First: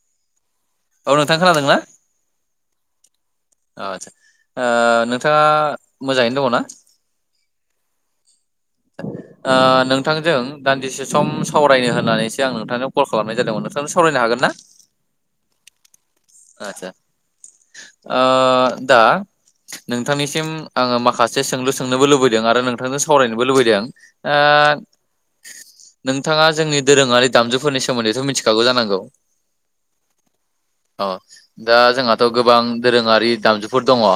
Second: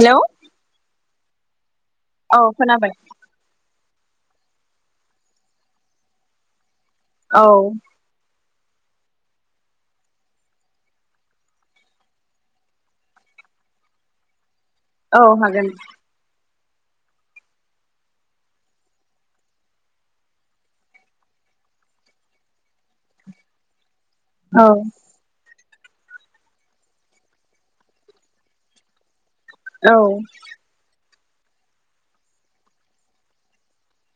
हेल' औ नोंथां खोनादों ना? औ खोनाबाय। अ' आदसा ओ नोंथाङा मोजाङैनो दङ ना? औ। ओ नोंथांजों दान्दिसे सम सावरायनो होननानैसो आं नोंथांजों कल खालामनाय जादोंमोन नोंथांजों सावरायनो हागोन ना? औ हागोन। आदसा ओ दा नोंथांनिसिम आङो माखासे सोंलु सोंनोबो लुबैदों। आरो नोंथांजों सावरायनोबो लुबैदों। ओ औ नोंथाङा जोंनि दोरोङारि दामजुफोरनि सोमोन्दैथ' मिथिखागौ जानांगौ? औ अ दा जोंहाथ' गोबां दोरोङारि दामजुफोर दङ।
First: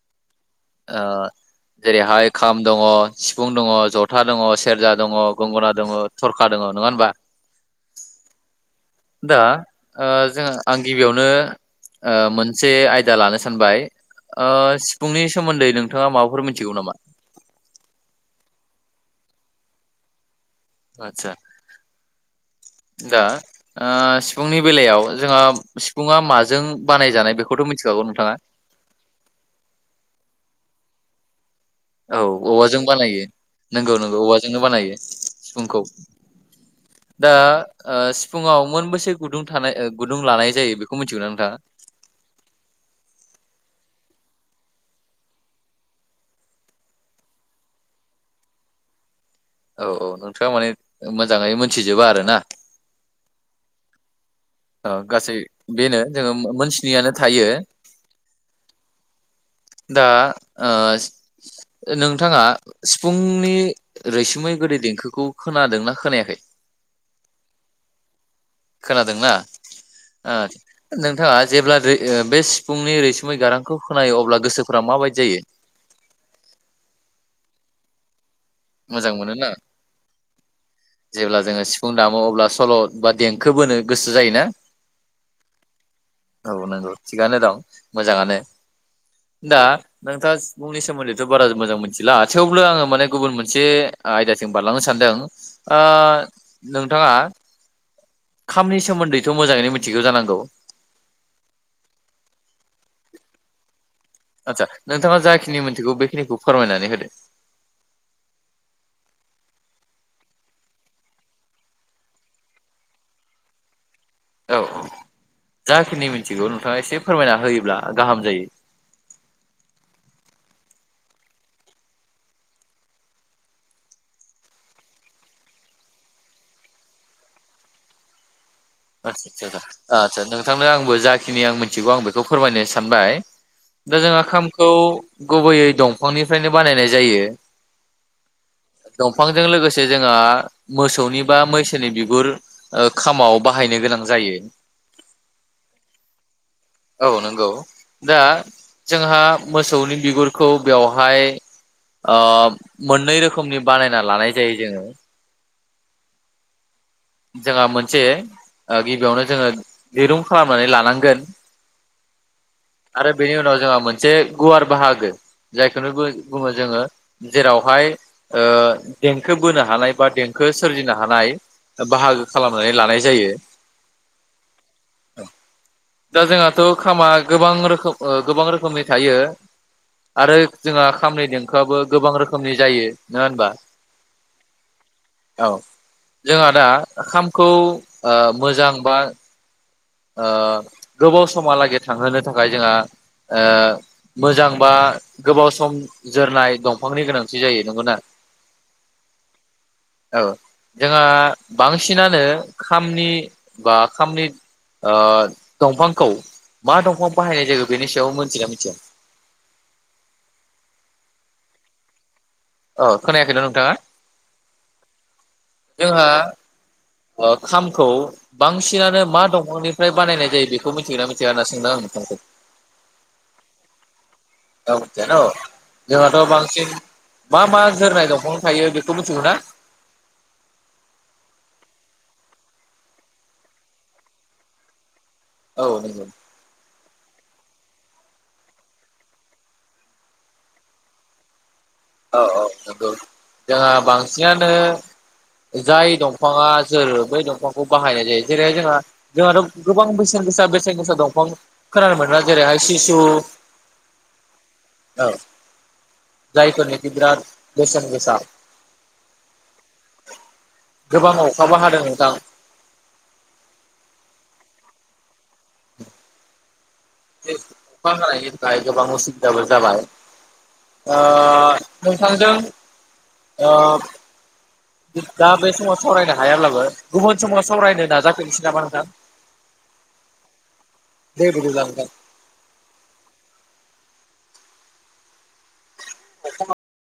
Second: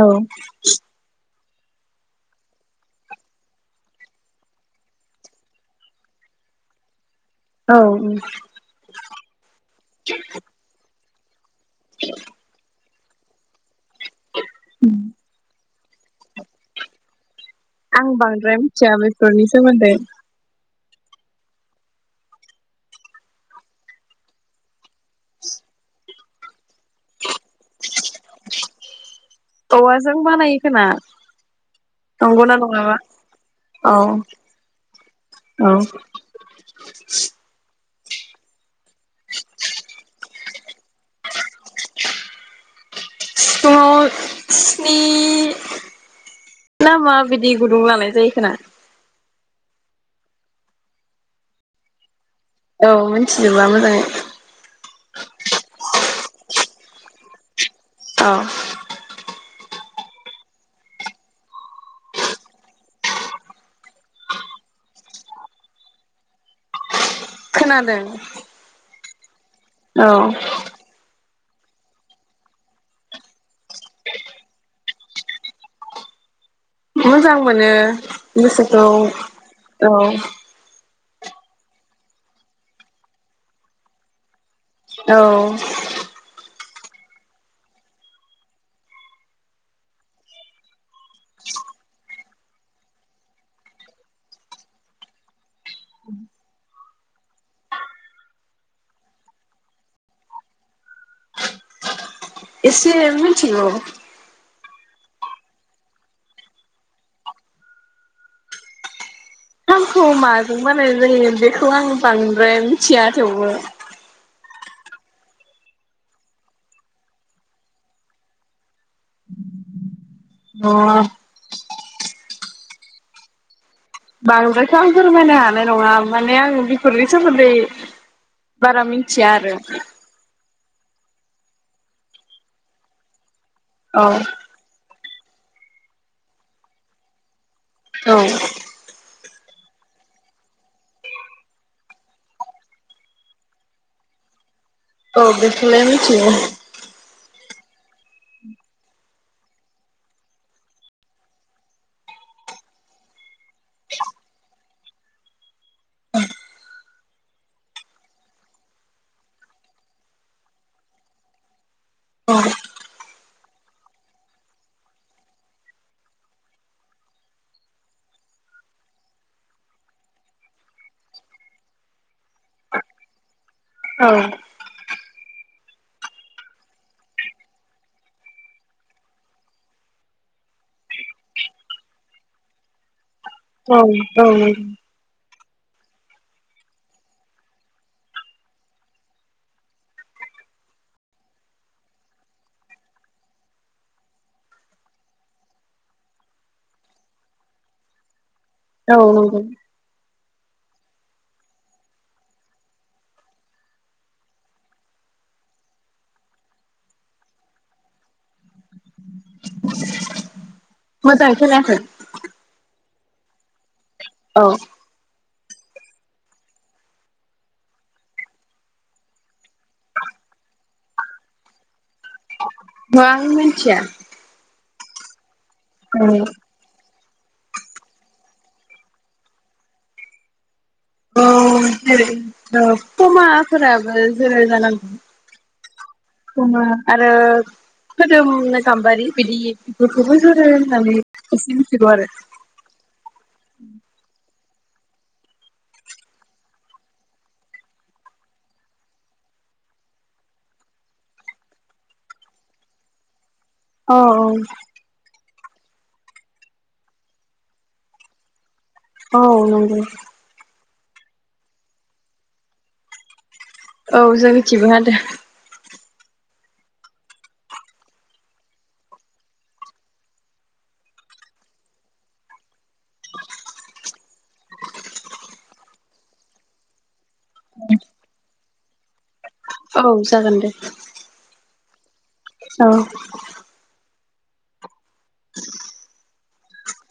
औ जेरैहाय खाम दङ, सिफुं दङ, जथा दङ, सेरजा दङ, गंगना दङ, थरखा दङ नङा होनबा? औ ओं। दा ओ जोङो आं गिबियावनो ओ मोनसे आय दा लानो सानबाय। ओ सिफुंनि सोमोन्दै नोंथाङा माबाफोर मिथिगौ नामा? फोरनि सोमोन्दै। आतसा दा ओ सिफुंनि बेलायाव जोंहा सिफुङा माजों बानायजानाय बेखौथ' मिथिखागौ नोंथाङा? औवाजों बानायो खोना। औ औवाजों बानायो। नोंगौ औ नोंगौ। औवाजोंनो बानायो औ सिफुंखौ। दा ओ सिफुुंआव मोनबेसे गुदुं थाना गुदुं लानाय जायो बेखौ मिथिगौ नोंथाङा? ओ स्नि ना माबायदि गुदुं लानाय जायो खोना। औ औ नोंथाङा माने मोजाङै मोनथिजोबा आरो ना? औ मिथिजोबब्ला मोजाङै। ओ गासै बेनो जोङो मोनथिनियानो थायो औ। दा ओ नोंथाङा सिफुंनि रैसुमै गोदै देंखोखौ खोनादों ना खोनायाखै? खोनादों। खोनादोंना औ ओ नों थाङा जेब्ला बे सिफुंनि रैसुमै गारांखौ खोनायो अब्ला गोसोफोरा माबायदि जायो? मोजां मोनो। गोसोखौ मोजां मोनोना औ। जेब्ला जोङो सिफुं दामो अब्ला सल' बा देंखो बोनो गोसो जायोना? औ औ नंगौ थिगनो दं मोजाङानो दा नोंथाङा बुंनि सोमोन्दैथ' बारा मोजां मोनथिला थेवबो आङो माने गुबुन मोनसे मोन आयदासिम बारलांनो सानदों नोंथाङा खामनि सोमोन्दैथ' मोजाङैनो मिथिगौ जानांगौ एसे एमथि आतसा नोंथाङा जाखिनि मिथिगौ बेखिनिखौ फोरमायनानै होदो आंखौ माजों बानायनाय जायो बेखौ आं बांद्राय मिथिया थेवबो औ औ जाखिनि मिथिगौ नोंथाङा एसे फोरमायना होयोब्ला गाहाम जायो अ बांद्रायथ' आं फोरमायनो हानाय नङा माने आं बिफोरनि सोमोन्दै बारा मिथिया आरो आसा आ नोंथांनो आंबो जाखिनि आं मिथिगौ आं बेखौ फोरमायनो सानबाय दा औ जों ओंखामखौ गुबैयै दंफांनिफ्रायनो बानायनाय जायो औ दंफांजों लोगोसे जोंहा मोसौनि बा मोसौनि बिगुर खामाव बाहायनो गोनां जायो औ बेखलायनोथियो औ नंगौ दा जोंहा मोसौनि बिगुरखौ बेवहाय मोननै रोखोमनि बानायना लानाय जायो जोङो जोंहा मोनसे गिबियावनो जोङो दिरुं खालामनानै लानांगोन औ आरो बेनि उनाव जोंहा मोनसे गुवार बाहागो जायखौनो बुङो जोङो जेरावहाय देंखो बोनो हानाय बा देंखो सोरजिनो हानाय बाहागो खालामनानै लानाय जायो औ दा जोंहाथ' खामा गोबां रोखोम गोबां रोखोमनि थायो आरो जोंहा खामनि देंखोआबो गोबां रोखोमनि जायो नङा होनबा औ औ औ जोंहा दा ओं खामखौ मोजां बा गोबाव समहालागै थांहोनो थाखाय जोंहा मोजां बा गोबाव सम जोरनाय दंफांनि गोनांथि जायो नंगौना औ औ औ औ जोंहा बांसिनानो खामनि बा खामनि ओ दंफांखौ मा दंफां बाहायनाय जायायो बेनि सायाव मिथिना मिथिया मोजाङै खोनायाखै अ खोनायाखै ना नोंथाङा औ जोंहा ओ खामखौ बांसिनानो मा दंफांनिफ्राय बानायनाय जायो बेखौ मिथिगोना मिथिया होनना सोंदों आं नोंथांखौ ओहो आं मिथिया। औ मिथिया न'। औ जोंहाथ' बांसिन मा मा जोरनाय दंफां थायो बेखौ मिथिगौना औ जेरै पमाफोराबो जोरो जानांगौ। औ ओ खोदोमनो गाम्बारि बिदि बेफोरखौबो जोरो होननानै इसे मि औ औ नोंगौ जोंहा बांसिनानो जाय दंफाङा जोरो बै दंफांखौ बाहायनाय जायो जेरैहाय जोंहा जोंहाथ' गोबां बेसेन गोसा बेसेन गोसा दंफां खोनानो मोनोना जेरैहाय सिसु औ औ जायफोरनि बिराद बेसेन गोसा। औ नंगौ। गोबां अखाबो हादों नोंथां। औ जोंनिथिंबो हादो। [inaudible] अखा हानायनि थाखाय गोबां उसुबिदाबो जाबाय। ओ नोंथांजों ओ दा बे समाव सावरायनो हायाब्लाबो गुबुन समाव सावरायनो नाजाफिननोसै नामा नोंथां? औ जागोन दे। बिदिब्ला दे औ [inaudible] [unintelligible]